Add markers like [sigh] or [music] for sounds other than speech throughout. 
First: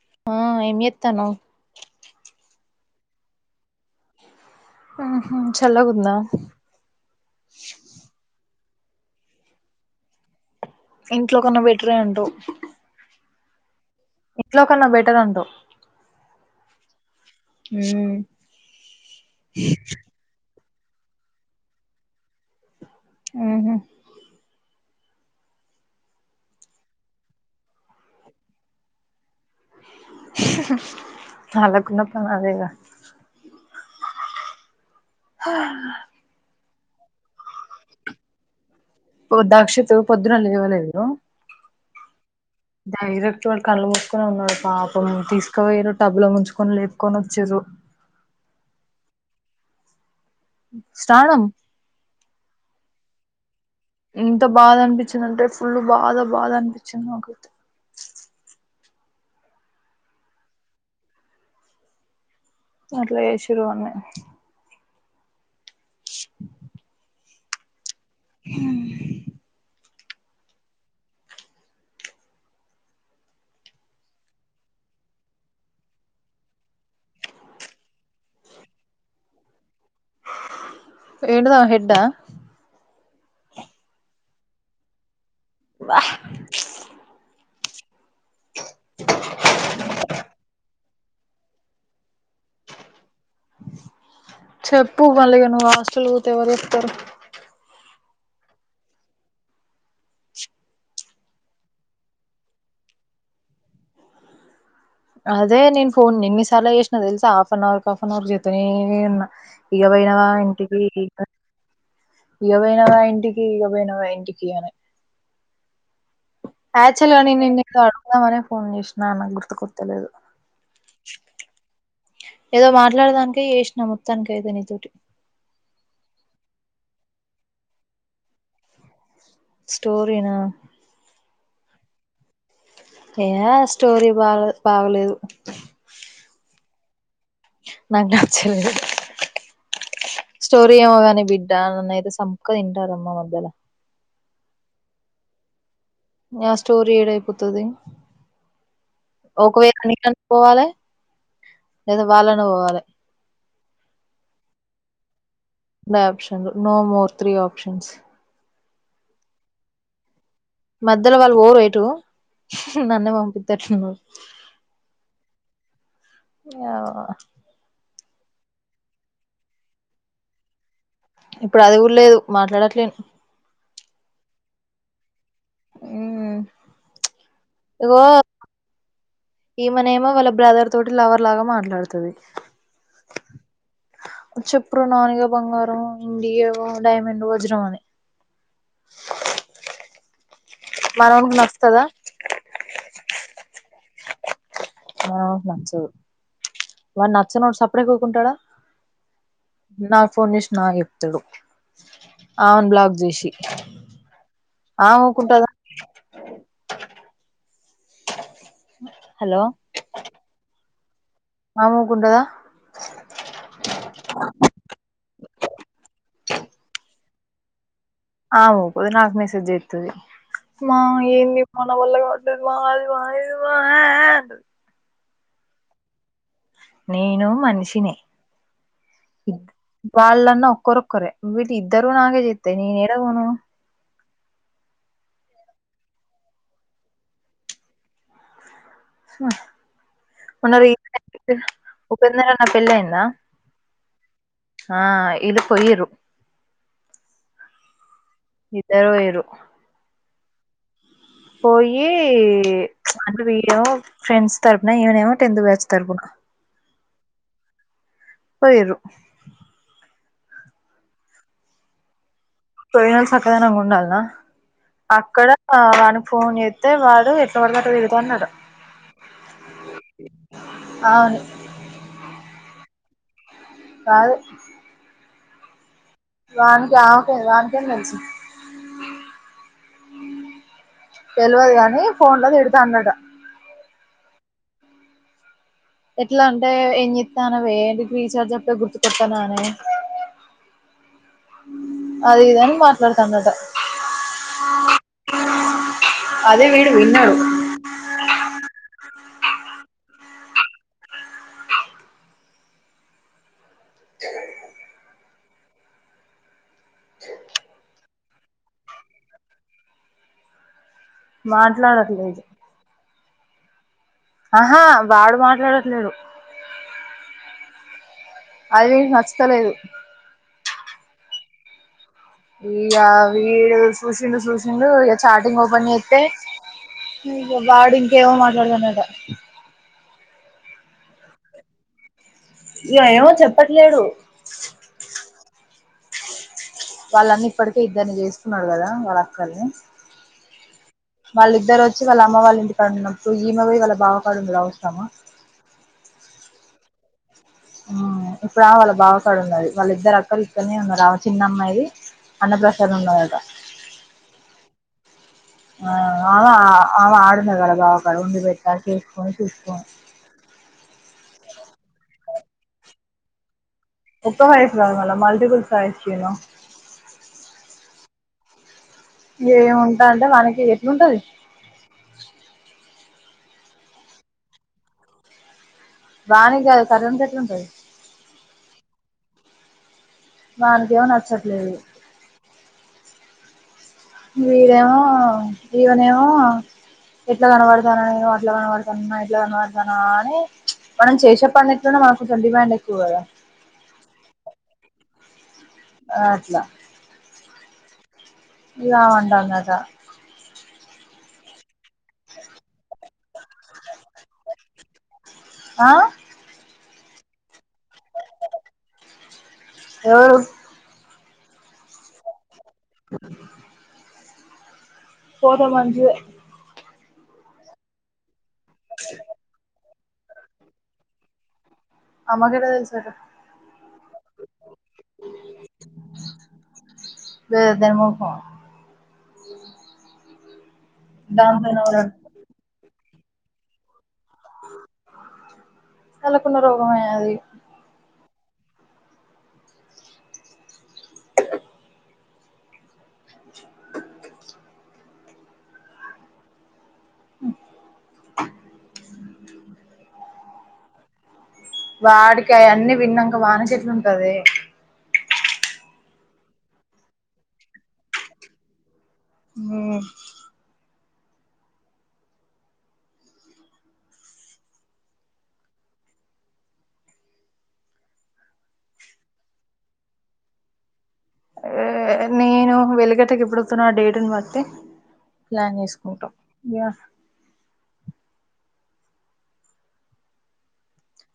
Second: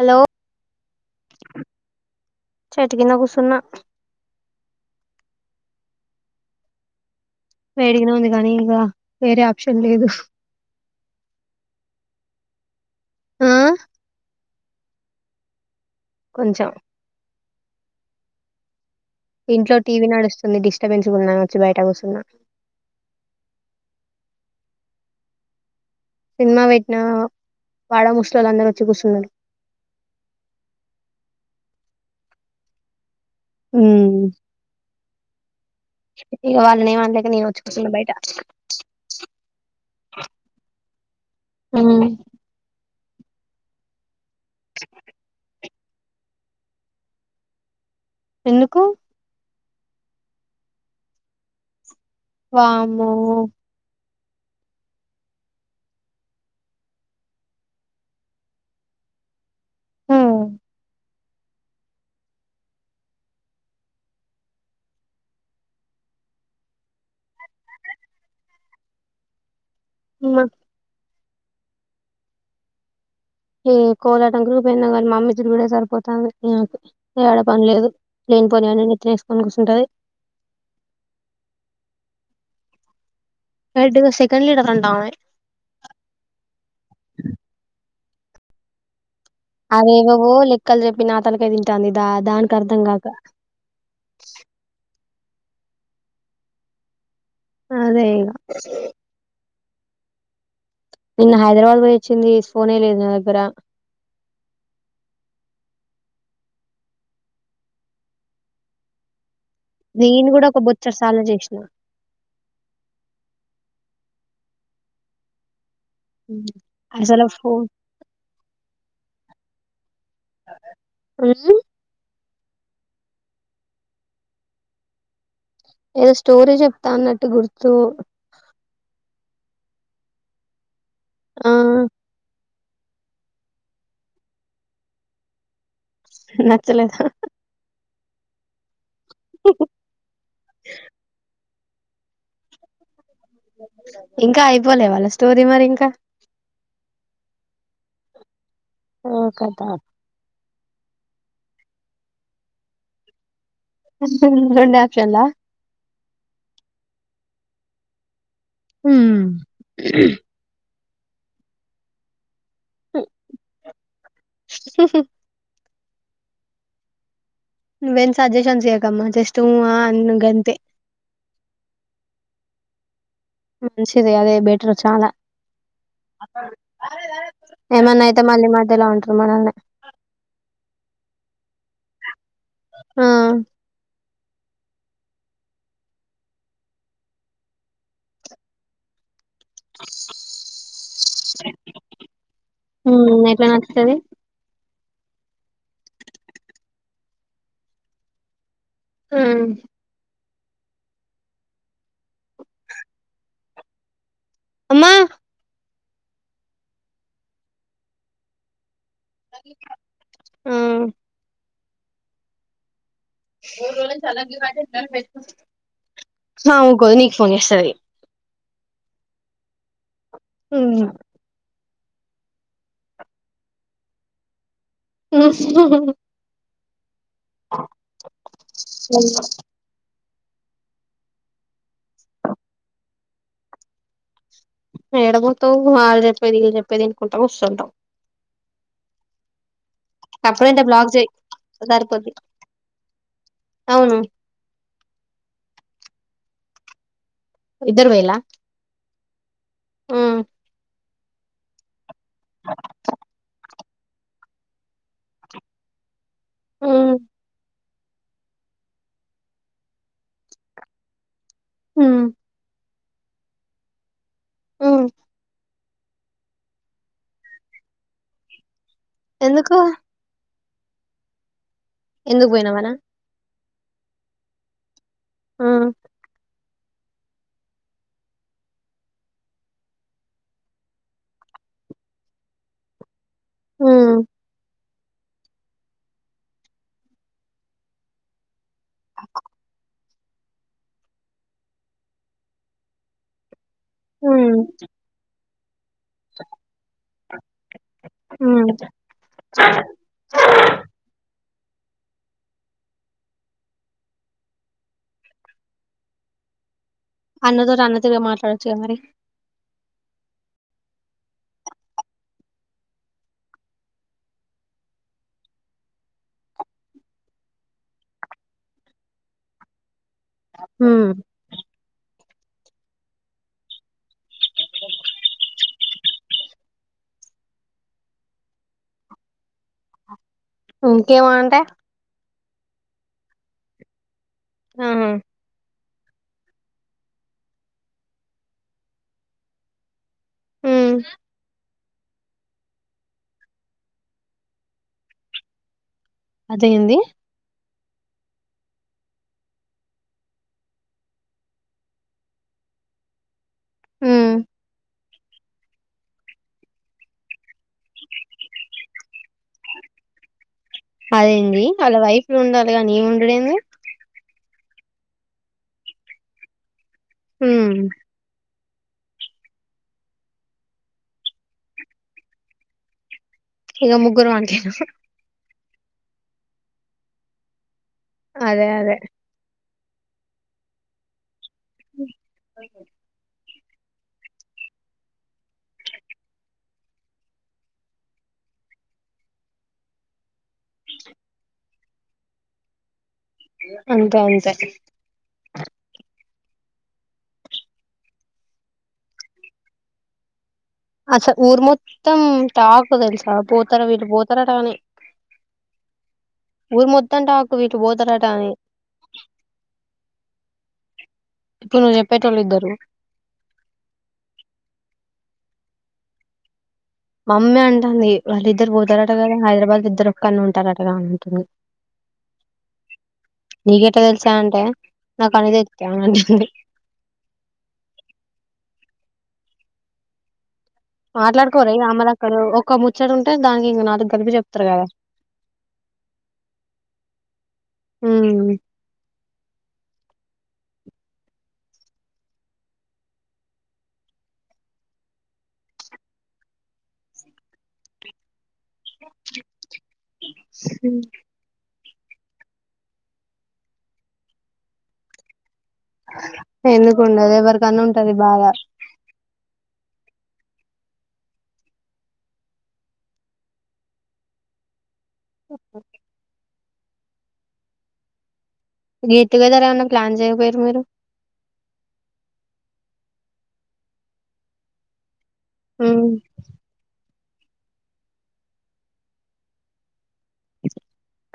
Hello ఆ ఏమ్ ఏత్తాన్నవ్ చెట్టు కింద గుసున్న మ్ హ్ చల్లగుందా వేడిగనే ఉంది గానీ ఇగా వేరే ఆప్షన్ లేదు ఇంట్లో కన్నా బెటరే అంటవ్ ఆ ఇట్లో కన్నా బెటర్ అంటవ్ కొంచెం మ్ ఇంట్లో టీవీ నడుస్తుంది డిస్టర్బెన్స్ గుందన్ చెప్పి ఒచ్చి బయట కుసున్నా ఆ హ్ సినిమా పెట్టిన వాడ ముస్లోలు అందరు ఒచ్చి కుసున్నరు వాళ్లకున్న పని అదేగా మ్ హా ఇగ వాళ్ళనేమనలేక నేనే ఒచ్చికుస్తున్నా బయట ఓ దాక్షిత్ పొద్దున లే ఇవ్వలేదు మ్ డైరెక్ట్ వాడు కళ్ళ పోసుకనే ఉన్నాడు పాపం తీసుకువయరు టబ్ లో ముంచుకొని లేప్కొని ఒచ్చిర్రు ఎందుకు స్నానమ్ వామ్మో ఎంత బాధ అనిపించింది అంటే ఫుల్ బాధ బాధ అనిపించింది నాకు అట్లా చేశిర్రుల వాన్ని ఉమ్ ఉమ్మ ఏ కోలాటం గ్రూప్ ఏందో కానీ మా అమ్మ ఇచ్చింది కూడా సరిపోతాంది నాకు యాడ పని లేదు లేనిపోని అన్ని నెత్తినేసుకోని కూసుంటది ఏండువా హెడ్డా హెడ్ గా సెకండ్ లీడర్ అంట ఆమె వాహ్ అదేవోవో లెక్కలు చెప్పినా తనకే తింటాందిదా దానికి అర్థం చెప్పు మల్ల నువ్వు హాస్టల్ పోతే ఎవరు వస్తారు అదే ఇగ నిన్న హైదరాబాద్ పోయి వచ్చింది ఫోన్ లేదు నా దగ్గర అదే నేను ఫోన్ ఎన్నిసార్లు చేసినా తెలుసా half an hour half an hour చేతనే ఉన్నా ఇగ పోయినవా ఇంటికి ఇగ కృష్ణ ఇగపోయినవా ఇంటికి ఇగపోయినవా ఇంటికిఅని యాక్చువల్ల గా అసలు నెన్ను ఫోన్ ఏదో అడుగుదామనే ఫోన్ చేసినా నాకు గుర్తు కొత్త లేదు రియ్యి ఏదో మాట్లాడదానికె చేసినా మొత్తానికి ఏదో నీతోటి ఏదో స్టోరీ చెప్తా అన్నట్టు గుర్తు స్టోరీనా ఆ ఏ స్టోరీ బా బాగలేదు నచ్చలేదు నాకు నచ్చలేదు స్టోరీ ఏమో కానీ బిడ్ డాన్లో నేర సంపుకొని తింటారుమ్మ వాళ్ళు ఇంకా అయిపోలే వాళ్ళ స్టోరీ మరి ఇంకా నా స్టోరీ ఏడయిపోతుది ఓ కదా ఒకవేళ నీ కన్నా పోవాలే లేదా వాళ్ళ అన్న పోవాలే రొండో యాక్షన్ల రెండు ఆప్షన్లు నో మోర్ త్రీ ఆప్షన్స్ హామ్ మధ్యలో వాళ్ళు ఓవెట్టు నన్నే పంపిస్తారు హు యావ నువ్వేం సజెషన్ చేయకు జస్ట్ ఉ అ అను గంతే ఇప్పుడు అది కూడా లేదు మాట్లాడట్లేదు మంచింది అదే బెటరు చాలా మ్మ్ ఇగో ఏమన్నా అయితే మళ్ళీ మధ్యలో అంటారు మనల్లే ఈమనేమో వాళ్ళ బ్రదర్ తోటి లవర్ లాగా మాట్లాడుతది ఆ చెప్పురూ నానిగా బంగారం డి ఏ ఓ డైమండ్ వజ్రం అనీ మనోడే నచ్చుతాదా ఉ ఎట్లా నచ్చుతది ఆవును నచ్చదు వాడు నచ్చనోడు సపుడే కూకుంటాడా ఉమ్ నా ఫోన్ చేసి నాక్ చెప్తాడు ఆమెని బ్లాక్ చేసి అమ్మా ఆమే ఊకుంటదా హలో ఆమే ఉకుంటదా ఆ ఉకోదు నీక్ ఫోన్ చేస్తది ఆమ్ ఉకోదు నాకు మైసేజ్ జేస్తాది మనం వల్ల కావట్లేదు మా అది మా ఇది మా నేను మనుషినే వాళ్ళన్న ఒక్కరు ఒక్కరే వీళ్ళు ఇద్దరు నాకే జెత్తే నేనేడ పోను ఏడపోతావు వాళ్ళు చెప్పేది వీళ్ళు చెప్పేది ఇనుకుంటా కూర్సుంటావు మొన్న అప్పుడంటే బ్లాక్ చేయి రీసెంట్ గా సరిపోద్ది ఉపేందర్ అన్న పెళ్ళి అయిందా అవును ఆ ఇళ్ళు పోయిర్రు ఇద్దరు పోయిన్ల ఇద్దరు పొయిర్రు ఉమ్ పోయి అంటె విళ్ళెమో ఫ్రెండ్స్ తరుపున ఈవెనెమో టెన్త్ బ్యాచ్ తరుపున ఉమ్ పొయిర్రు హుమ్ పొయేవాళు సక్కదనంగ ఉండాల్న ఉమ్ అక్కడ ఆ వానికి ఫోన్ చేత్తే వాడు ఎట్ల వడ్తె అట్లా తిడ్తాన్నడు ఎందుకు ఔను ఎందుకు పొయినావ్ అనా కాదు ఉమ్ వాన్కి ఆమెకే నాకేం తెలుసు తెల్వదు గానీ ఫోన్లో తిడతాన్నడు ఉమ్ ఎట్ల అంటే ఏంజేతన్నవే నీకు రీచార్జ్ అప్పుడే గుర్తుకొత్తనానే అది ఇది అని మాట్లాడతాండాడు హుమ్ అదె వీడు విన్నడు ఉమ్ అన్నతోటి అన్నతోటే మాట్లాడవచ్చు కదా మరి మాట్లాడట్లేదు అహా వాడు మాట్లాడట్లేదు అది నచ్చుతలేదు హుమ్ ఇగ వీడు సూసిండు సూసిండు ఇగ చాటీంగ్ ఓపెన్ జేత్తే ఇగ వాడు ఇంకేమో మాట్లాడ్తుండె అట ఇంకేమీ అంటే యోయోవో చెప్పట్లేడు హా వాళ్ళన్న ఇప్పడికె ఇద్దర్ని చేస్కున్నాడ్ గదా వాళ్ళ అక్కల్ని హు. వాళ్ళిద్దరొచ్చి వాళ్ళ అమ్మ వాళ్ళ ఇంటి కాడ ఉన్నప్పుడు ఈమె పోయి వాళ్ళ బావ కాడ ఉండడు అవసరమా అదేంది ఆ ఇప్పుడా వాళ్ళ బావ కాడ ఉన్నది వాళ్ళ ఇద్దరు అక్కలు ఇక్కన్నే ఉన్నారు ఆమె చిన్నమ్మాయి అన్న ప్రసాదం ఉన్నదట హు ఆ ఆమె ఆమె ఆడున్నది వాళ్ళ బావ కాడ వండి పెడత చేసుకొని తీసుకో అదేంది ఆళ్ళ వైఫ్లు ఉండాలి గానీ ఈమె ఉండుడు ఏంది ఒక్క ఫైఫ్ కాద్ మళ్ళ మల్టిపుల్ వైఫ్స్ యు నో హు. ఏముంట అంటె మనకి ఎట్ల ఉంటుది ఇగ ముగ్గురం అంతేనా. దానికి కాదు కర్రోనికి ఎట్లుంటది అదే అదే వానికేమో నచ్చట్లేదు వీడేమో ఇమనేమో ఎట్ల కనపడుతన్న నేను అట్ల కనపడుతున్నాన ఇట్ల కనపడుతన్నా అని మనం చేసే పని ఎట్ల ఉన్న మానక్ కొంచం డిమాండ్ ఎక్కువ్ కదా అంతే అంతే అట్లా ఎలా అంటందట అసలు ఊరు మొత్తం టాకు తెలిసా పోతారా వీళ్ళు పోతారట అని ఆ ఊరు మొత్తం టాకు ఇట్లా పోతారట అని ఎవరు ఇప్పుడు నువ్వు చెప్పేటోళ్లు ఇద్దరు పోతే మంచిదే మమ్మీ అంటాంది వాళ్ళు ఇద్దరు పోతారటగాద హైదరాబాద్ ఇద్దరు ఒకక్కనే ఉంటారంటగా అని అంటుంది అమ్మకి ఎట్లా తెల్స్ నీక్ ఎట్ల తెలిసా అంటే నాకు అన్ని తెలుత్తయ్ అంటుంది ద దాని మొఖం మాట్లాడుకోరా దానిపైన ఇగా ఎవరన్ అమ్మాలక్కలు ఒక్క ముచ్చటుంటే దానికి ఇంగా నాలుగు గలిపి చె వాళ్లకున్న రోగమే అది ఉమ్ ఉ ఉమ్ వాడికి అ అన్నీ విన్నాంక వానీ కేట్ల ఉంటదే ఎందుకు ఉండదు ఎవరికన్నా ఉంటది బాధ ఉమ్. అహ గేట్ టూ గెథర్ ఏమైన్నా ప్లాన్ చేయకపోయారా మీరు వెలిగటకి ఎప్పుడతున్నా ఆ డేట్ని బట్టి ప్లాన్ హ్మ్ చేసుకుంటాం యా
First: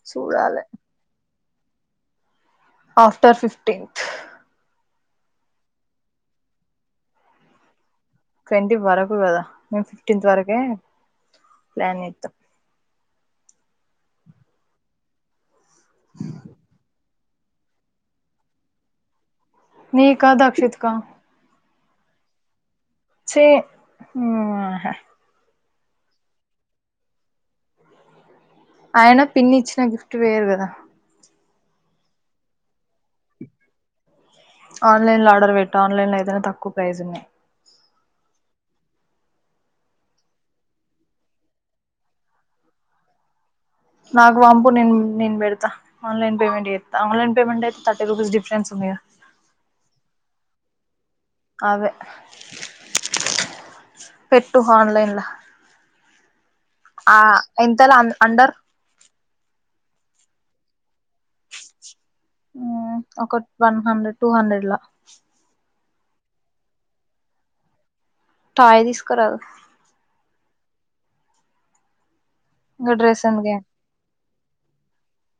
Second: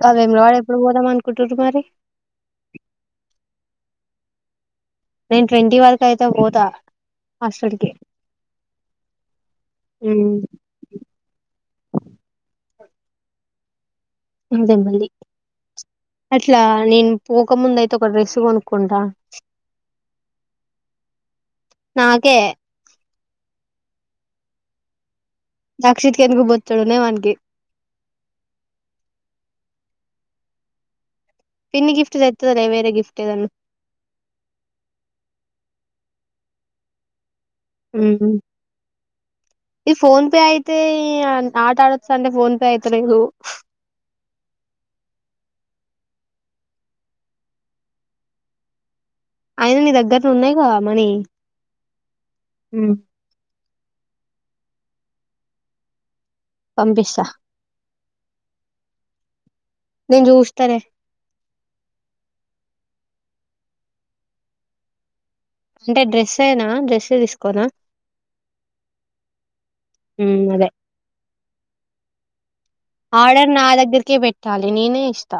ఆ వేములవాడ చూడాలే ఎప్పుడు పోదాం అనుకుంటురు మరి ఆఫ్టర్ ఫిఫ్టీన్త్త్ నేను ట్వంటీ వర్క్ అయితే పోతా హాస్టల్ కి ట్వంటీ వరకు గాదా మేము ఫిఫ్టీన్త్ ఉమ్, వరకే ప్లాన్ చేస్తాం నాకు తెల్వది అట్లా నేను పోక ముందయితే ఒక డ్రెస్ కొనుక్కుంటా నీకా దక్షిత్ కా నాకే చే ఆహా దక్షిత్ కేందుకు బొచ్చడు ఉన్నయ్ వానికి ఐయన పిన్ని ఇచ్చిన గిఫ్ట్ వేరు గాదా పిన్ని గిఫ్ట్ తేతదిలే వేరే గిఫ్ట్ ఏదన్న ఆన్లైన్ లో ఆర్డర్ పెట్టు ఆన్లైన్ లో ఏదైనా తక్కువ ప్రైజ్ ఉన్నాయి ఉహు ఈ ఫోన్ పే అయితే ఆట ఆడొచ్చా అంటె ఈ ఫోన్ పే అయితలేదు. నాకు పంపు నేన్ నేన్ బెడతా ఆన్లైన్ పేమెంట్ చేత్త ఆన్లైన్ పేమెంటైతే థటీ రూపీస్ డిఫరెన్స్ ఉందిగా అయన నీ దగ్గర ఉన్నాయి గా మనీ అవ్వే ఉమ్ పెట్టు ఆన్లైన్లా ఆ పంపిస్తా ఎంతలా అంద్ అందర్ నేన్ చూస్తలే ఆ ఒక వన్ హండ్రెడ్ టూ హండ్రెడ్ లా అంటే డ్రెస్ ఏనా డ్రెస్సె తీసుకోనా టాయ్ తీసుకరాదు ఉమ్ అదే ఇంకా డ్రెస్ ఆర్డర్ ఎందుకే నా దగ్గరకే పెట్ ట్టాలి నేనె ఇస్త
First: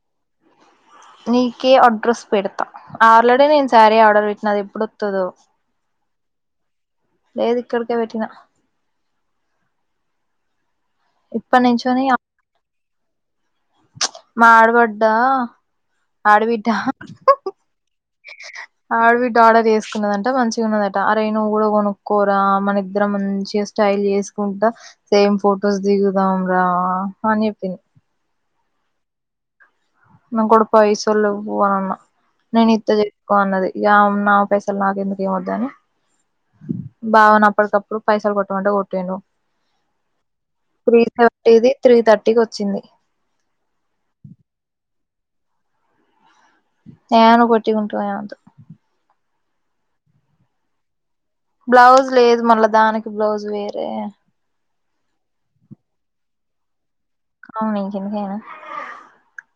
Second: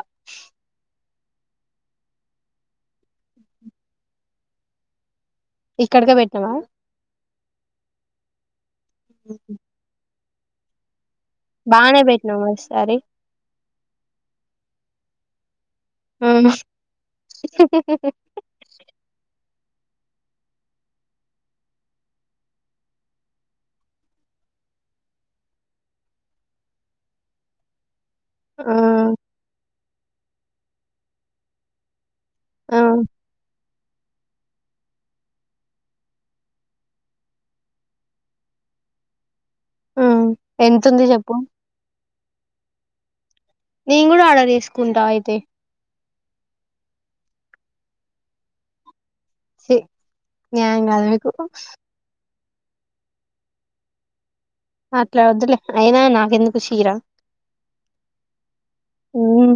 నీకే అడ్రస్ పెడ్తా ఆల్రెడీ నేను సారీ ఆర్డర్ పెట్టిన అదేప్పుడొతదో ఇక్కడికే పెట్నావా లేదిక్కడికే పెట్టినా ఆహ్ ఇప్పటి బానేే నుంచోని బెట్టినవ్గా సారి మా ఆడ్బడ్డా ఆ ఆడ్బిడ్డ ఆడవిడ్డ ఆడర్ వేస్కున్నదంట మంచిగున్నదంట అరే నువు గూడ కొనుక్కోరా మన ఇద్దరం మంచే స్టైల్ చేస్కుంటా సేమ్ ఫొటోస్ దిగుదాం రా అన్జెప్పింది ఆహ్ న కాడా పైసలు లేవు అన్నా ఆ నేనిత్త తిస్కో అన్నది ఇగ ఆమె నా పైసలు నాకు ఎందుకు ఏమోద్దని బావనప్పడికప్పుడు పైసలు కొట్టమంటే కొట్టిండు ఆ త్రీ ఎంతుంది చెప్పు థర్టీది త్రీ థర్టీకోచ్చింది నేను కూడా ఆర్డర్ చేస్కుంటా అయితే నేను పోట్టిగుంట ఏమొద్దు. చి న్యాయం కాదు మీకు. బ్లౌజ్ లేదు మళ్ళా దానికి బ్లౌజ్ వేరే. అట్లా వద్దులే అయినా నాకెందుకు షీరా. అవున్ నీకెందుకైనా. మ్మ్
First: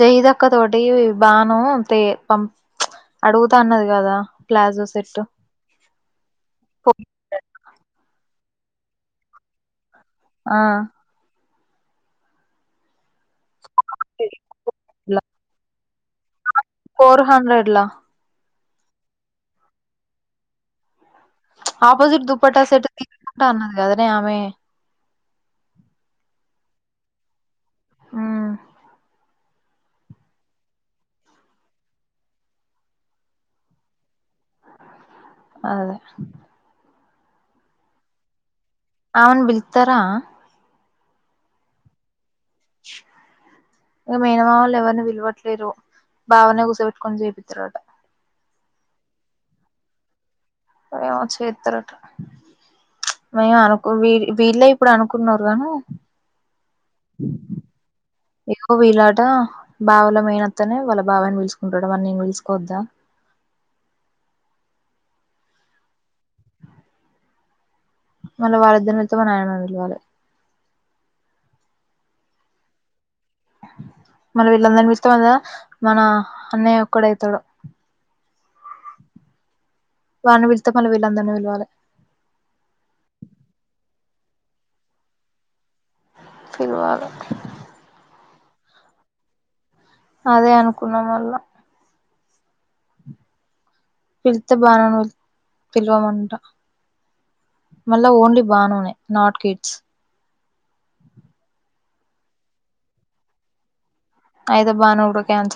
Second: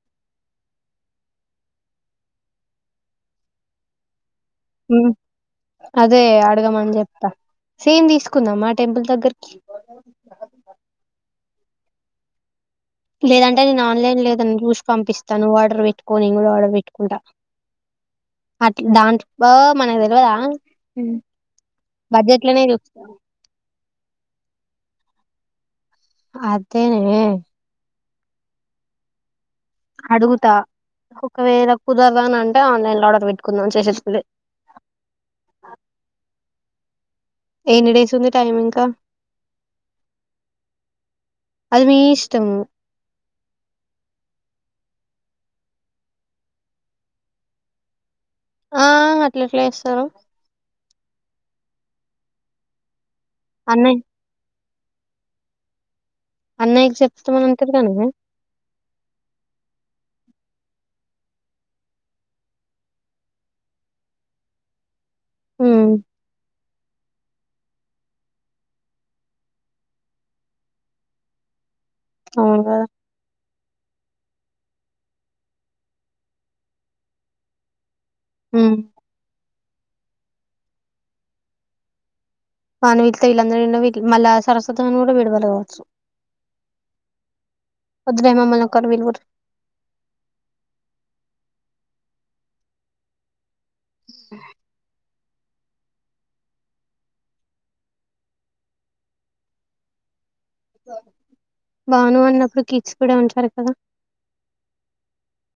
జైదక్క తోటి బాను పే పం అడుగుతా అన్నది కదా. ప్లాజో ఉహ్ సెట్ అదే అడగమని చెప్తా సేమ్ తీస్కుందామా టెంపుల్ దగ్గరికి. ఆ. లేదంటే నేను ఆన్లైన్ లేదని చూసి పంపిస్తాను ఆర్డర్ పెట్టుకో నేను కూడా ఆడర్ పెట్టుకుంటా. టు హండ్రెడ్లా. అట్ దాట్ బో మనకు తెల్వద. ఆపోజిట్ దుప్పట్టా సెట్ తీస్కుంటా అన్నది కదనే ఆమె. అదేనే. ఆ అడుగుతా ఒకవేళ కుదర్దని అంటే ఆన్లైన్లో ఆర్డర్ పెట్టుకుందాం చేసే [unintelligible] ఆహ్. ఎన్ని డేసుంది టైమింకా. అవ్ను బిల్తార. అది మీ ఇష్టం. ఇంక మేనమామ లేవళును విల్వట్లేరు బావనే కూర్సోె పెట్టుకొని చేపిత్తరట. ఆ అట్లేట్లా చేస్తారు. [unintelligible] చేత్ర అట మే అనుకు అన్నయ్య వీ-వీళ్లే. ఇప్పుడె అనుకున్నారు కానీ. అన్నయ్కి చెప్తామని అంటారు కానీ. ఎక్కువ వీలాట బావల మేనత్తని వాళ్ళ బావాని విలుచ్కుంటాడు మరి నిను విలుస్కోవద్దా. ఊ. మళ్ళ వాళ్ళద్దరిలతో మా నాయనమ్మ పిలవాలే. అవ్నుగా. మన [unintelligible] మన అన్నయ్య ఒక్కడైతాడు. ఊ. వాడ్ని విలిస్తే మళ్ళ వీళ్ళందర్నీ విళ్వాలే. వాడ్ని విళ్లతే వీళ్ళందరి [unintelligible] మళ్ళ సరస్వతన్ని కూడా విడ్వాల కావచ్చు. పిల్వాళే. ఒద్దులే మమ్మల్నొక్కర్ని విలువుర్రి. అదే అనుకున్నా మళ్ళ. పిళ్తే బానేను. పిల్లవమంట మళ్ళ ఓన్లీ బానునే నాట్ కిడ్స్. బాను అన్నప్పుడు కిడ్స్ కూడా ఉంటారు కదా. ఐతే బాను గూడ క్యాన్.